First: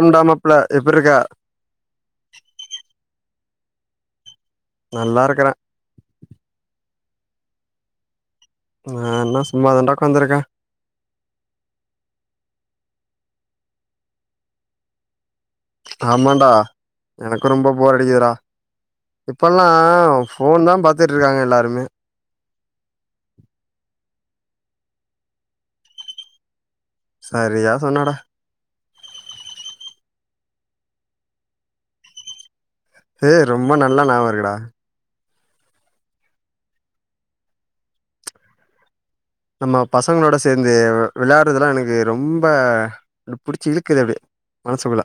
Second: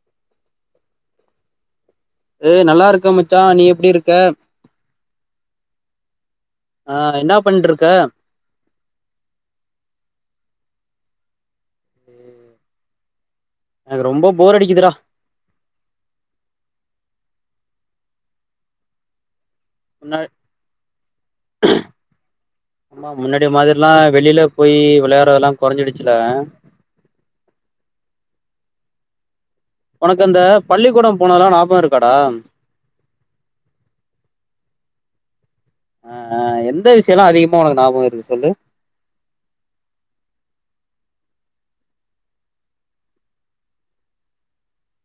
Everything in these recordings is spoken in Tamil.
ஏண்டா மாப்ளே எப்டி இருக்க? ஏய் நல்லா இருக்க ம ச்சா நீ எப்டி இருக்க? நல்லா இருக்கறே. ஆ என்னா பண்ருக்க? ஆ என்ன சும்மாதாண்டா உக்காந்துருக்கே. எனக்கு ரொம்ப போர் அடிக்குதுடா. ஆமாண்டா எனக்கு ரொம்ப போர் அடிக்குதுடா. இப்பெல்லா முன்னா ஃபோன்தா பாத்துட்ருக்காங்க எல்லாருமே. ஆமா முன்னாடி மாதிரிலா வெளில போய் வெளையாடறதல்லா கொறைஞ்சிடுச்சில்ல? சரியா சொன்னடா. உனக்கு அந்த பள்ளிக்கூடோ போனது எல்லா ஞாபகோ இருக்காடா? ஏ ரொம்ப நல்லா ஞாபகோ இருக்குடா. ஆ ஆ எந்த விஷயோல்லா அதிகமா உனக்கு ஞாபகோ இருக்கு சொல்லு. நம்ம பசங்களோட சேந்து வ் விளையான்டதெல்லா எனக்கு ரொம்ப புடிச்சு இழுக்குது அப்டியே மனசுக்குள்ள.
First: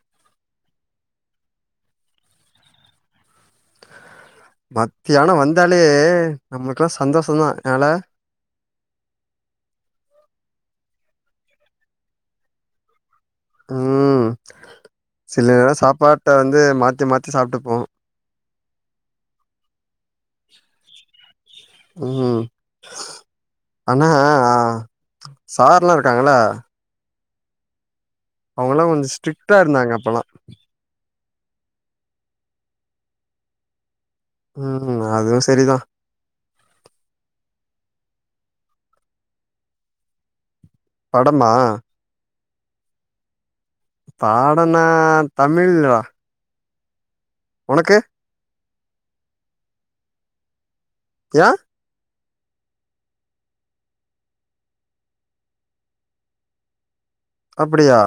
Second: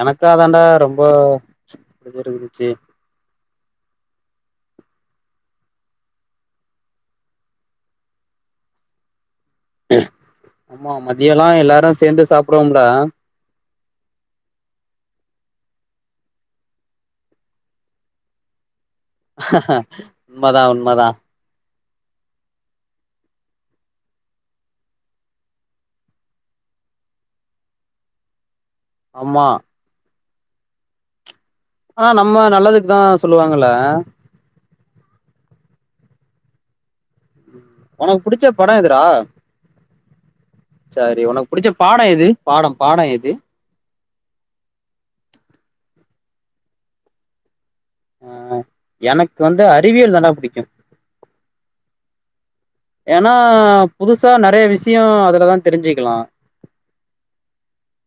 எனக்கு அதாண்டா ரொம்ப புடிச்சிருந்துச்சி. மத்தியானோ வந்தாலே நம்மளுக்கெல்லா சந்தோஷந்தா என்னலே ஆமா மதியோல்லா எல்லாரு சேந்து சாப்டுவோம்ல. ம் சிலதல்லா சாப்பாட்ட வந்து மாத்தி மாத்தி சாப்ட்டுப்போ. உண்மதா உண்மதா. ம் ஆனா சார்ல்லா இருக்காங்கல்ல அவுங்கல்லா கொஞ்சோ ஆமா ஸ்ட்ரிக்டா இருந்தாங்க அப்பெல்லா. ஆனா நம்ம நல்லதுக்குதா சொல்லுவாங்கல்ல. ம் அதுவு சரிதா. உனக்கு புடிச்ச படோ எதுடா? சரி படமா உனக்கு புடிச்ச பாடோ எது? பாடம் பாடோ எது? பாடன்னா தமிழ்தா. உனக்கு? ஆ எனக்கு வந்து அறிவியல்தாண்டா புடிக்கு. யேன்? ஏன்னா புதுசா நெறைய விஷயோ அதுலதா தெரிஞ்சுக்கலா. அப்டியா?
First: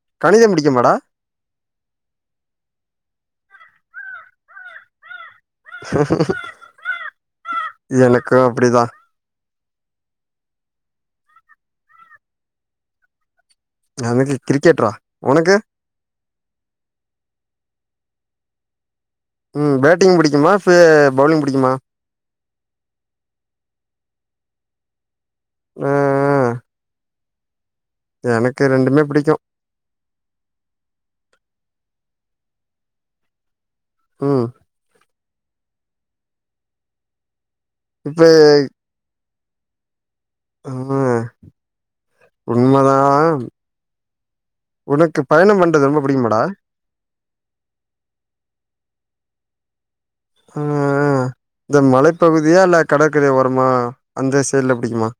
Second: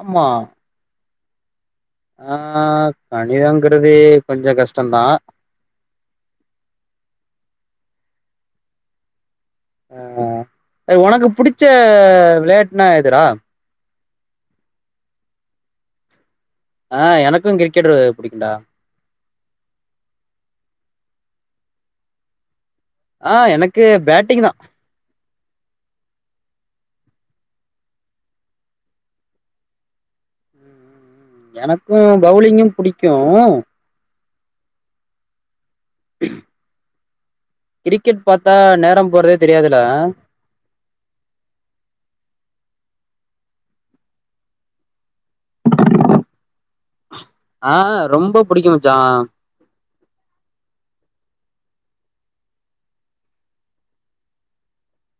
ஆமா கணிதம் புடிக்குமாடா? ஆ கணிதங்கறது கொஞ்சோ கஷ்டந்தா. எனக்கு அப்பிடிதா. ஆ உனக்கு புடிச்ச விளையாட்டுனா எதுறா? எனக்கு கிரிக்கெட்ரா உனக்கு? ஆ எனக்கு கிரிக்கெட்டு புடிக்குண்டா. ம் பேட்டிங் புடிக்குமா ஃபே பவுலிங் புடிக்குமா? ஆ எனக்கு பேட்டிங்தா. ஆ ஆ எனக்கு ரெண்டுமே புடிக்கு. எனக்கு பௌலிங்கு புடிக்கு. ம் [unintelligible] இப்ப கிரிக்கெட் பாத்தா நேரம் போறதே தெரியாதுல ஆ உண்மதா உனக்கு பயணம் பண்றது ரொம்ப பிடிக்குமாடா ஆ ரொம்ப புடிக்கு மச்சா. ஆ இந்த மலைப்பகுதியா இல்ல கடற்கரை ஓரமா அந்த சைடுல புடிக்குமா?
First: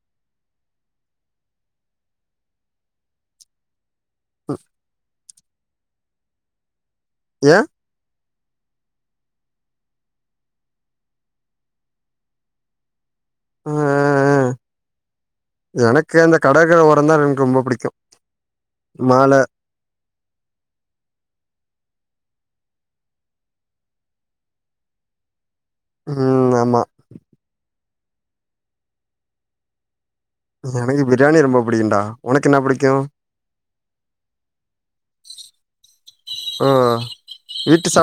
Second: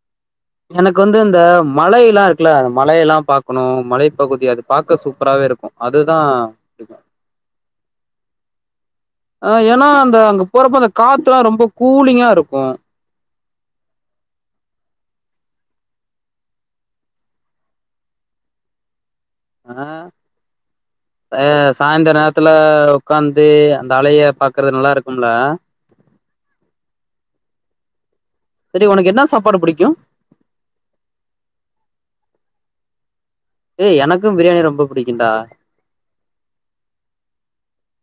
எனக்கு வந்து இந்த மலை எல்லா இருக்குல்ல மலை எல்லா பாக்கணு மலை பகுதி அது பாக்க சூப்பராவே இருக் கு அதுதா புடிக்கு. யேன்? ஆ ஏன்னா அந்த அங்க போறப்ப அந்த காத்தல்ல ரொம்ப கூலிங்கா இருக்கு. ஆ ஆ ஆ எனக்கு அந்த கடற்கர ஓரந்தா எனக்கு ரொம்ப புடிக்கு. ஆ ஆ சாயந்தர நேர த்துல உக்காந்து அந்த அலைய பாக்குறது நல்லா இருக்கும்ல? ம் ஆமா. செரி உனக்கு என்னா சாப்பாடு புடிக்கு? எனக்கு பிரியாணி ரொம்ப புடிக்குண்டா. உனக்கு என்னா புடிக்கு? ஏய் எனக்கும் பிரியாணி ரொம்ப புடிக்குண்டா.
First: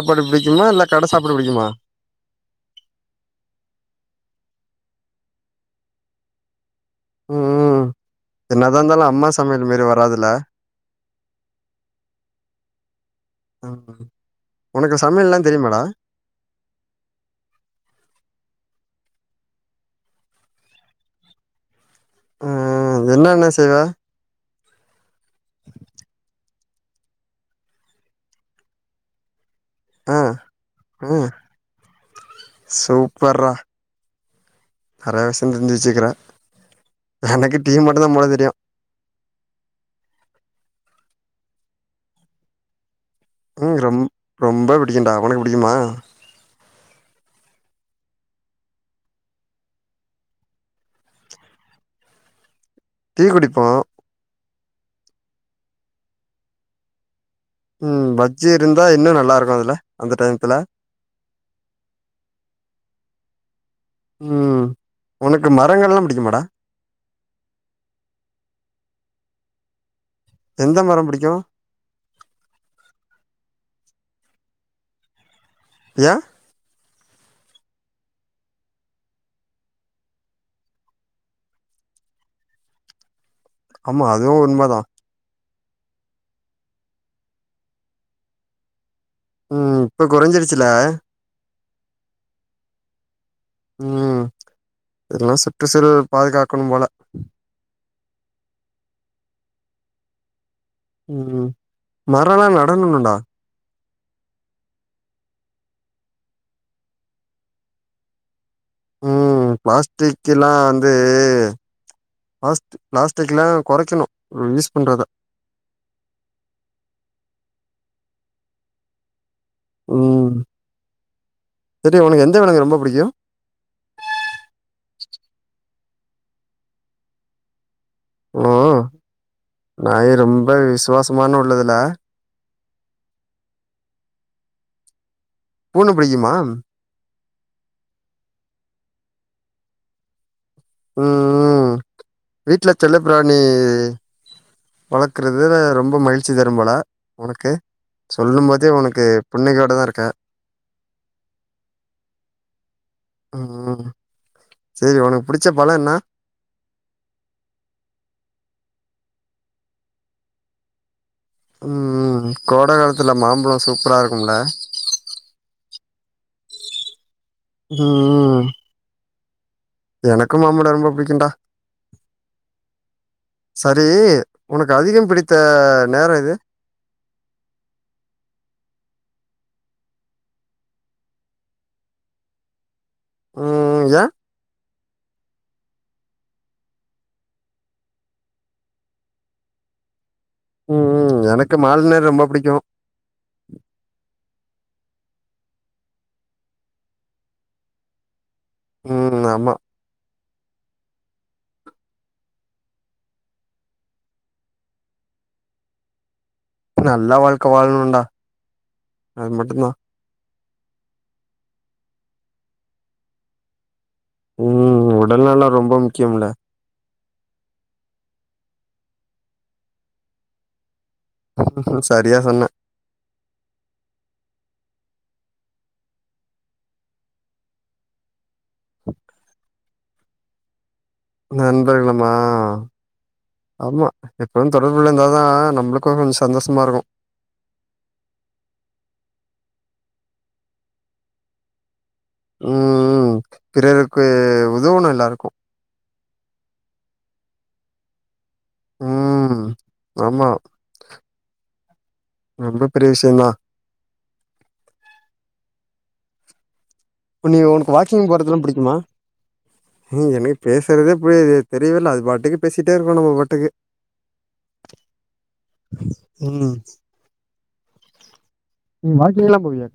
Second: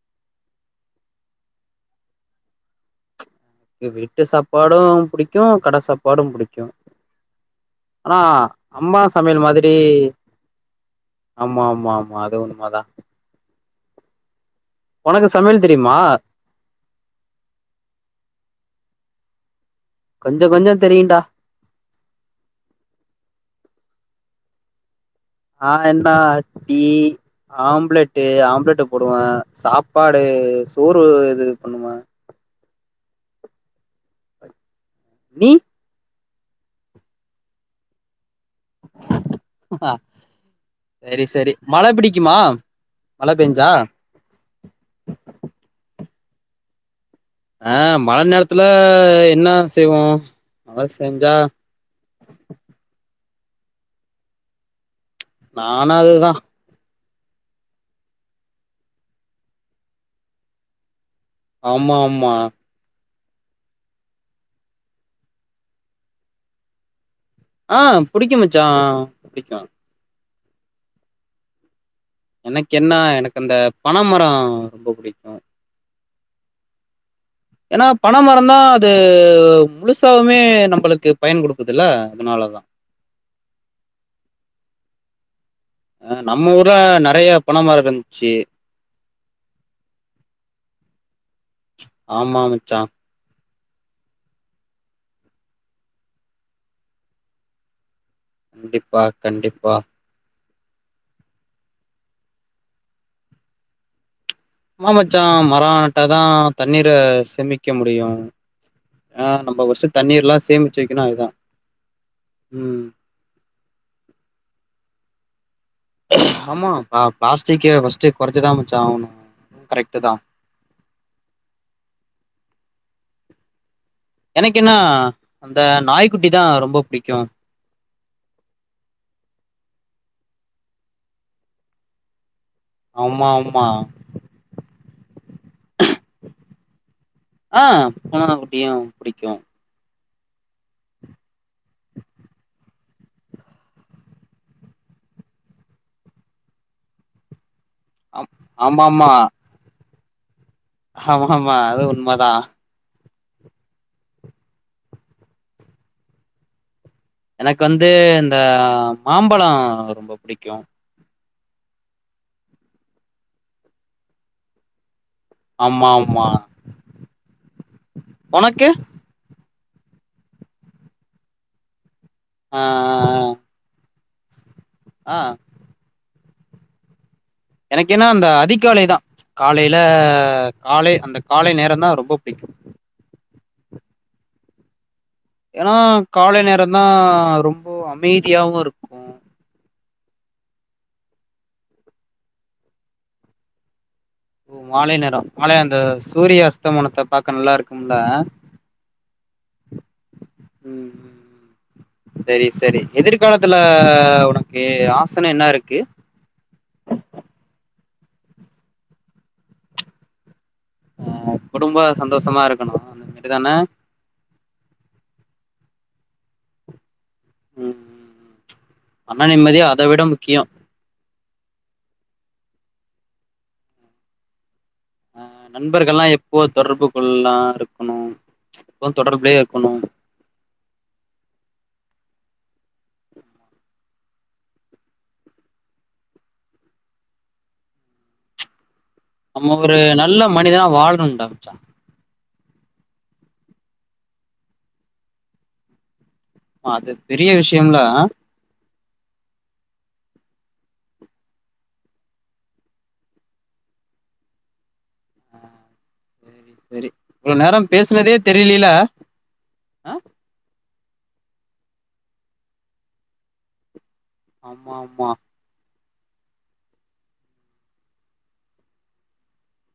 பாடு புடிக்குமா இல்ல கட சாப்பாடு புடிக்குமா? அ வீட்டு சாப்பாடு புடிக்கும் கட சாப்பாடு புடிக்கு. ம் ம் ஆனா என்னதா அம்மா இருந்தாலு சமையல் மாதிரி மாரி வராதுல்ல ஆமா ஆமா ஆமா அது உண்மதா. ஆமா உனக்கு சமையல் தெரியுமா? கொஞ்ச கொஞ்ச தெரியுண்டா. ம் ம் என்னென்ன செய்வ? ஆ என்னா டீ ஆம்லெட்டு் ஆம்லெட்டு் போடுவே. ஆ சாப்பாடு சோறு இது பண்ணுவே. சூப்பர்றா. நெறையா நீ விஷயோ தெரிஞ்சு வெச்சிருக்கற. எனக்கு டீ மட்டுந்தா போட தெரியு. செரி செரி மழ பிடிக்குமா? மழ பெஞ்சா ம் ரொம் ரொம்ப புடிக்குண்டா உனக்கு புடிக்குமா? ஆ மழ நேரத்துல என்னா செய்வோ மழ செஞ்சா டீ குடிப்போ நானு அதுதா. ம் பஜ்ஜி இருந்தா இன்னு நல்லா இருக்கு அதுல அந்த டயத்துல. ஆமா ஆமா. ம் உனக்கு மரங்கள்லா புடிக்குமாடா? ஆ புடிக்கு மச்சா புடிக்கு. எந்த மரம் புடிக்கு? எனக்கு என்ன எனக்கு அந்த பன மரோ ரொம்ப புடிக்கு. யேன்? ஏன்னா பன மரந்தா அது முழுசாவுமே நம்மளுக்கு பயன் குடுக்குதுல்ல அதனாலதா. ஆமா அதுவு உண்மதா. ஆ நம்ம ஊர்ல நெறைய பன மரோ இருந்த்ச்சு. ம் இப்ப கொறைஞ்சிருச்சுல்ல? ஆமா மச்சா. ம் எல்லா சுற்றுசூழல பாதுகாக்கணும் போல. கண்டிப்பா கண்டிப்பா. ம் மரோ எல்லா நடனுன்னன்டா. ஆமா மச்சா மரோ நட்டாதா தண்ணீர சேமிக்க முடியு. ஆ ம் நம்ம ஃபர்ஸ்ட் பிளாஸ்டிக் தண்ணீர்ல்லா எல்லா சேமிச்சு வந்து வைக்கணு அதுதா பிளாஸ்ட் ம் பிளாஸ்டிக் எல்லா கொறைக்கணு நம்ப யூஸ் பண்றத. ஆமா ஆ பிளாஸ்டிக்க ஃபர்ஸ்ட்டு கொறைச்சுதா மச்சா ஆவனு. ம் செரி உனக்கு எந்த விலங்கு ரொம்ப புடிக்கு? எனக்கு என்ன அந்த நாய்க்குட்டிதா ரொம்ப புடிக்கு. ஓ நாயி ரொம்ப விசுவாசமான உள்ளதுல? ஆமா ஆமா. பூன பிடிக்குமா? ஆ பூன குட்டியு புடிக்கு. ம் ம் வீட்ல செல்ல பிராணி வளக்கறது ரொம்ப மகிழ்ச்சி தரும் போல உனக்கு? ஆம் சொல்லும் போதே ஆமா உனக்கு ஆமா புன்னகையோடதா இருக்க. ஆமா ஆமா அது உண்மதா. ம் சேரி உனக்கு புடிச்ச பழோ என்ன? எனக்கு வந்து இந்த மாம்பழோ ரொம்ப புடிக்கு. உம் கோட காலத்துல மாம்பழோ சூப்பரா இருக்கும்ல? ஆமா ஆமா. ம் எனக்கு மாம்பழோ ரொம்ப புடிக்குன்டா. ஆ சரி உனக்கு அதிகம் ஆ பிடித்த நேரோ எது? எனக்கு என்ன அந்த அதிகாலைதா காலைல காலை அந்த காலை நேரந்தா ரொம்ப புடிக்கு. ம் யேன்? ஏன்னா காலை நேரந்தா ரொம்ப அமைதியாவு இருக்கு. ம் ம் எனக்கு மால நேரோ ரொம்ப புடிக்கு. ஓ மாலை நேரோ மாலை அந்த சூரிய அஸ்தமனத்த பாக்க நல்லா இருக்கும்ல? ம் ஆமா. ம் சரி சரி எதிர்காலத்துல உனக்கு ஆசன்னா என்ன இருக்கு? நல்லா வாழ்க்க வாழனுண்டா அது மட்டுந்தா அ குடும்ப சந்தோஷமா இருக்கணு அந்த மாதிரிதான ம் உடல்நலோ ரொம்ப முக்கியம்ல ம் அவ நிம்மதியா அத விட முக்கியோ செரியா சொன்ன அ நண்பர்கல்லா எப்போ தொடர்பு கொள்லா இருக்கணு ம்ச் எப்போ தொடர்புலயே இருக்கணு நண்பர்கலுமா ஆமா எப்பும் தொடர்புள்ள இருந்தாதா நம்மளுக்கு கொஞ்சோ சந்தோஷமா இருக்கு நம்ம ஒரு நல்ல மனிதனா வாழ்னுன்டா மச்சா ம் பிறருக்கு உதவுனு எல்லாருக்கு அது பெரிய விஷ்யோம்ல ம் ஆமா ரொம்ப பெரிய விஷயந்தா ம் நீ உனக்கு வாக்கிங் போறதுல்லா புடிக்குமா ஆ என்னிய பேஸ் தெரிது புரியாது தெரியல அது பாட்டுக்கு பேசிட்டே இருக்கோ நம்ம பாட்டுக்கு ஆமா ஆமா ம் நீ வாக்கிங் எல்லா போவியா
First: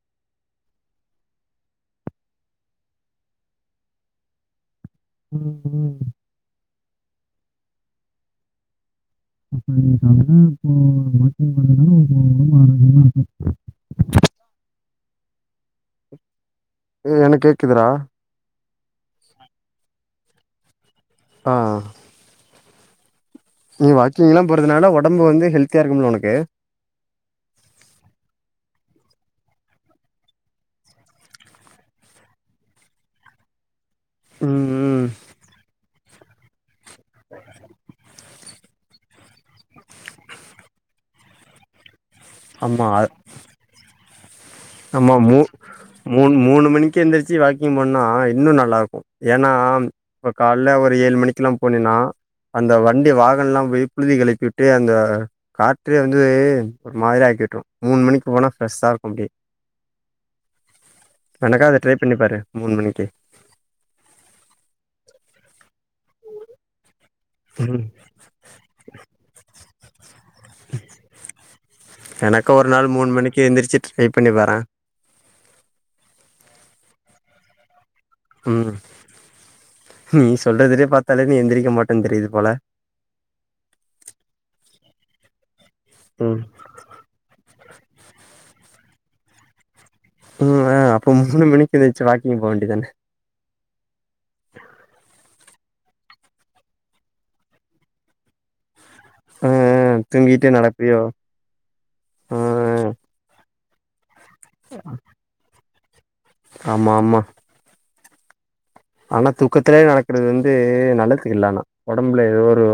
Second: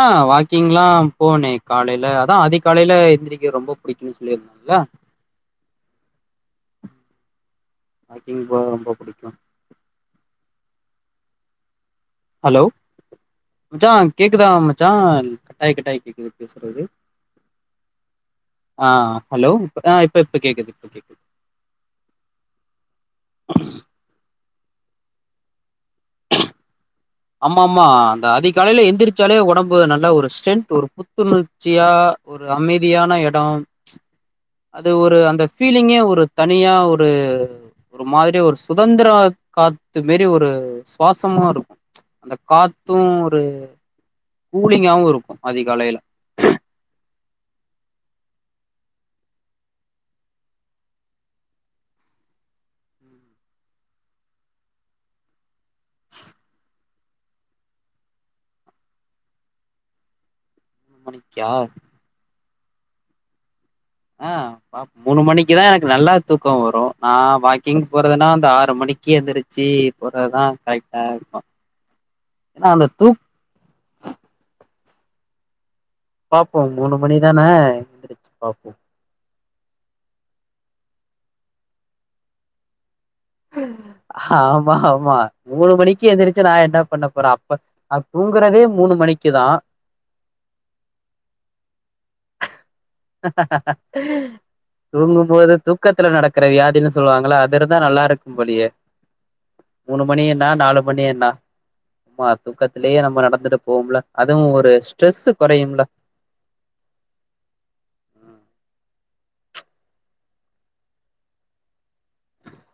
ஆ வாக்கிங்ல்லா போனே காலையில அதா அதிகாலையில எந்திரக்க ரொம்போ புடிக்குன்னு சொல்லிருந்தாங்களா ம் ம் வாக்கீங் போவ ரொம்ப புடிக் [unintelligible] [unintelligible] அலோ உனக்கு ஒடம்பு ஆரோக்கியமா இருக்கு மச்சா கேக்குதா மச்சான் கட்டாய் கட்டாய் கேக்குது பேசுறது ஏ எனக்கு கேக்குதுடா ஆ அலோ இப்ப அ இப்ப இப்ப கேக்குது இப்ப கேக்குது ஆ நீ வாக்கிங்ல்லா போறதுனால ஒடம்பு வந்து ஹெல்தியா இருக்கும்ல உனக்கு ஆமா ஆமா அந்த அதிகாலையில எந்திரிச்சாலே ஒடம்பு நல்ல ஒரு ஸ்ட்ரென்த் வரு புத்துணர்ச்சியா ஒரு அமைதியான எடோம் ம்ச் ம் அது ம் ஒரு அந்த பீலிங்கே ஒரு தனியா ஒர் ஒரு ஒரு மாதிரி ஒரு சுதந்துர காத்து மேரி ஒரு சுவாசமா இருக்கு ம்ச் அந்த ஆமா காத்து அ- ஒரு கூலிங்காவு ஆமா இருக்கு மூ அதிகாலையில மூண் மூணு மணிக்கு எந்துருச்சு வாக்கிங் போன்னா இன்னு நா நல்லா இருக்கு ஏன்னா கால ஒரு ஏழு மணிக்குல்லா போனேனா அந்த வண்டி வாகனல்லாமே புழுதி கழப்பிட்டு அந்த கா ட்டு வந்து ஒரு மாதிரி ஆக்கிவிட்டுரு மூணு மணிக்கு போனா ஃப்ரெஸ்ஷா இருக்கும் அப்டியே மூணு மணிக்கா ஏனாக்கா அத ட்ரை பண்ணிப்பாரு மூணு மணிக்கு ஆ பாப் மூணு மணிக்குதா எனக்கு நல்லா தூக்கொ வரு ஆ வாக்கிங் ம் போறதுன்னா அந்த ஆறு மணிக்கு எந்துருச்சி எனக்கு ஏன்னா ஒரு அந்த நாள் மூண் தூக் மணிக்கி எந்திரிச்சி ட்ரை பண்ணி பாரே பாப்போ மூணு மணிதான எந்தி ர்ச்சு பாப்போ ம் நீ சொல்றதுலே பாத்தாலே நீ எந்திரிக்க மாட்டன் தெரியிது போல ஆமா ஆமா மூணு மணிக்கு ம் எந்திரச்சு நா என்ன பண்ண போறே அப்ப நா தூங்குறதே மூணு மணிக்குதா ம் ஆ அப்ப மூணு மணிக்கு எந்திர்ச்சு வாக்கிங் போ வேண்டிதானெ தூங்கும்போது தூக்கத்துல நடக்குற வியாதினு சொல்லுவாங்கள அது இருந்தா நல்லாருக்கும் போலியே ஆ ஆ மூணு மணி என்னா தூங்கிட்டே நாலு நடப்பியோ மணி என்னா சும்மா ஆ தூக்கத்துலயே நம்ம நடந்துடு போம்ல அதுவு ஒரு ஸ்ட்ரெஸ்ஸு கொறையும்ல ஆமா ஆமா ஆனா தூக்கத்துலயே நடக்குறது வந்து நல்லதுக்கு இல்ல அனா ஒடம்புல எதோ ஒரு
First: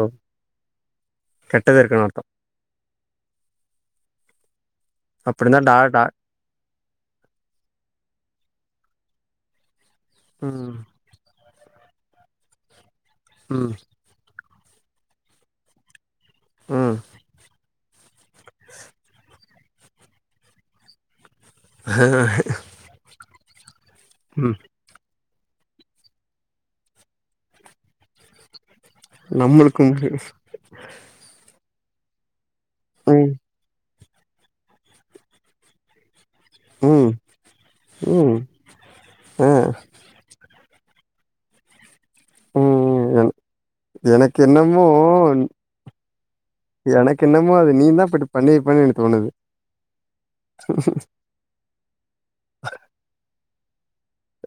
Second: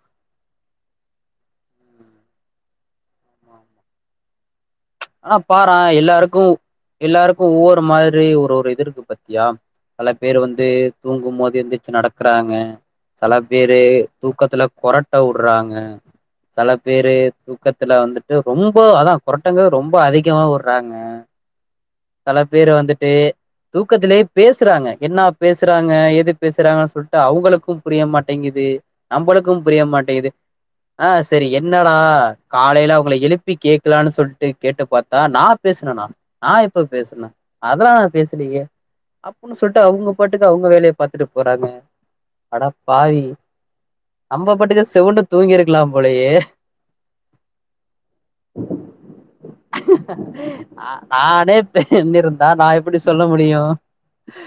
கெட்டது இருக்குனு அரத்தம் ஆனா பாரெ டா எல்லாருக்கு எல்லாருக்கு ஒவ்வொரு மாரி ஒரு ஒரு இது இருக்கு பாத்தியா செல பேர் வந்து ம் தூங்கும்மோ து எந்திச்சு நடக்குறாங்க செல ம் பேரு தூக்கத்துல கொறட்ட வுட்றாங்க சல ம் பேரு தூ க்கத்துல வந்து ட்டு ரொம்ப அதா கொறட் டங்க ரொம் ப அதிகமாவுர்றாங்க செல பேரு வந்துட்டு தூக்கத்துலே ம் பேசுறாங்க என்னா பேசுறாங்க எது பேசுறாங்க சொல்ட்டு அவுங்களுக்கு புரிய மாட்டேங்கிது நம்பளுக்கும் புரிய நம்மளுக்கு மாட்டிங்கிது ஆ‌ செரி எ ன்னடா காலைல அவுங்கள ம் எழுப்பி கே க்லான்னு சொல்ட்டு கேட்டு பாத்தா நா பேசுனனா [unintelligible] ப்ப ம் பேசுன அதல்லா நா ம் பேசுலயே ஆ அப்புன்னு சொல்ட்டு அவுங்க பாட்டுக்கு அவுங்க வேலய பாத்துட்டு போறாங்க அடப்பாவி ம் எனக்கு நம்ப பாட்டுக்கு என்னமோ செவுண்டு தூங்கிருக்லாம் போலயே எனக்கு என்னமோ அது நீ தா இப்டி பண்ணிருப்பன்னு எனக்கு தோணுது நானே [unintelligible] இருந்தா நா எப்பிடி சொல்ல முடியு ஆஹ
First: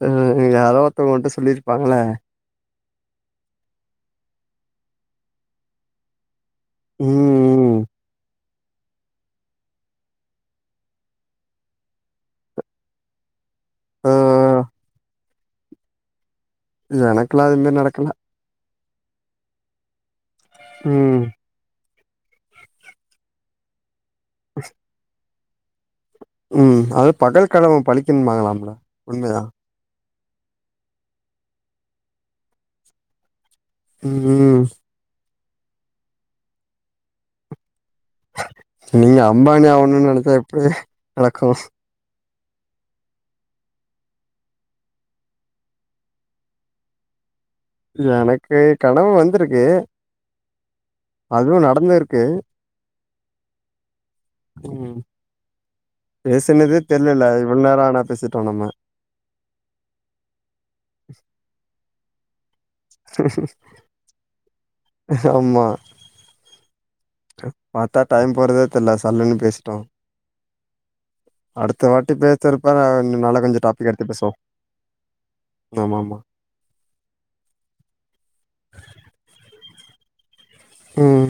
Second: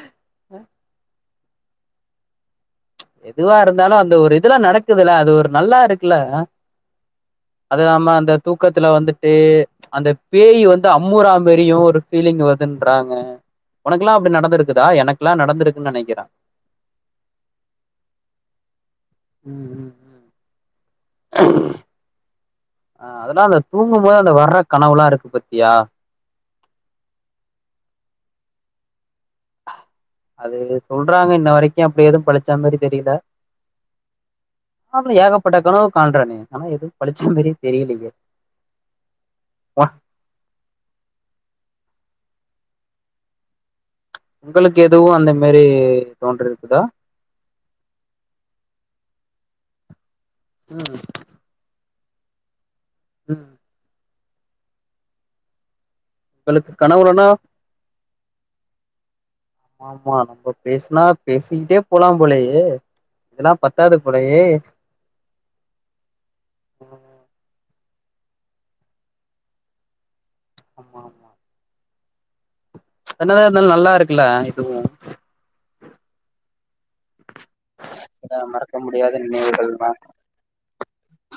அ யாரோ ஒருத்தவ்ங்க ஓன்ட்ட சொல்லிருப்பாங்கள எதுவா இருந்தாலு அந்த ஒரு இதுல நடக்குதுல அது ஒரு நல்லா இருக்குல்ல அ ம் அது நாம அந்த தூக்கத்துல வந்துட்டு அந்த பேய் வந்து அம்மூறா மரியு ஒரு ஃபீலிங் வருதுன்றாங்க ஆ ஒனக்குலா அப்டி நடந்துருக்குதா என க்லா நடந்துருக்குன் நெனக்கிறே எனக்லா எதுவ்மே நடக்கல ம் ம் ம் ம் ஆ அதுனால தூ ங்கும்போது அந்த வர கனவுலா இருக்கு பத் தியா ம் அது பகல் கனவு பழிக்கும்பாங்களாம்ல உண்மயா? அது சொல்றாங்க இன்ன வரைக்கு அப்டி எது பழுச்சா மாரி தெரியில ம் ப்பட்ட கனவு காண்றனே ஆனா எதும் பழுச்ச மாரியே தெரியலையே நீங்க அம்பானி ஒ ஆவுனுன் நெனச்சா எப்டி நடக்கு உங்களுக்கு எதுவு அந்த மாரி தோன்றிருக்குதா? எனக்கு கனவு வந்துருக்கு ம் அதுவு நடந்து இருக்கு ம் ம் உங்களுக்கு பேசுனதே கனவுலனா தெர்லல இவ்ளோ நேரோ ஆனா பேசிட்டோ நம்ம ஆமா நம்ப பேசுனா பேசிக்கிட்டே போலாம் போலயே இதுல்லா பத்தாது போலயே ஆமா [unintelligible] பாத்தா டைம் போறதே தெர்ல சல்லுன்னு பேசிட்டோ ஆமா ஆமா தேட்டி பே சிரப்பான நாள என்னதா கொஞ்சோ இருந்தாலு டாபிக் நல்லா எடுத்து இருக்குல்ல பேசுவோ இதுவு ஆமா ஆமா ஆமா மறக்க முடியாத நினைவுகள் மேம் ம்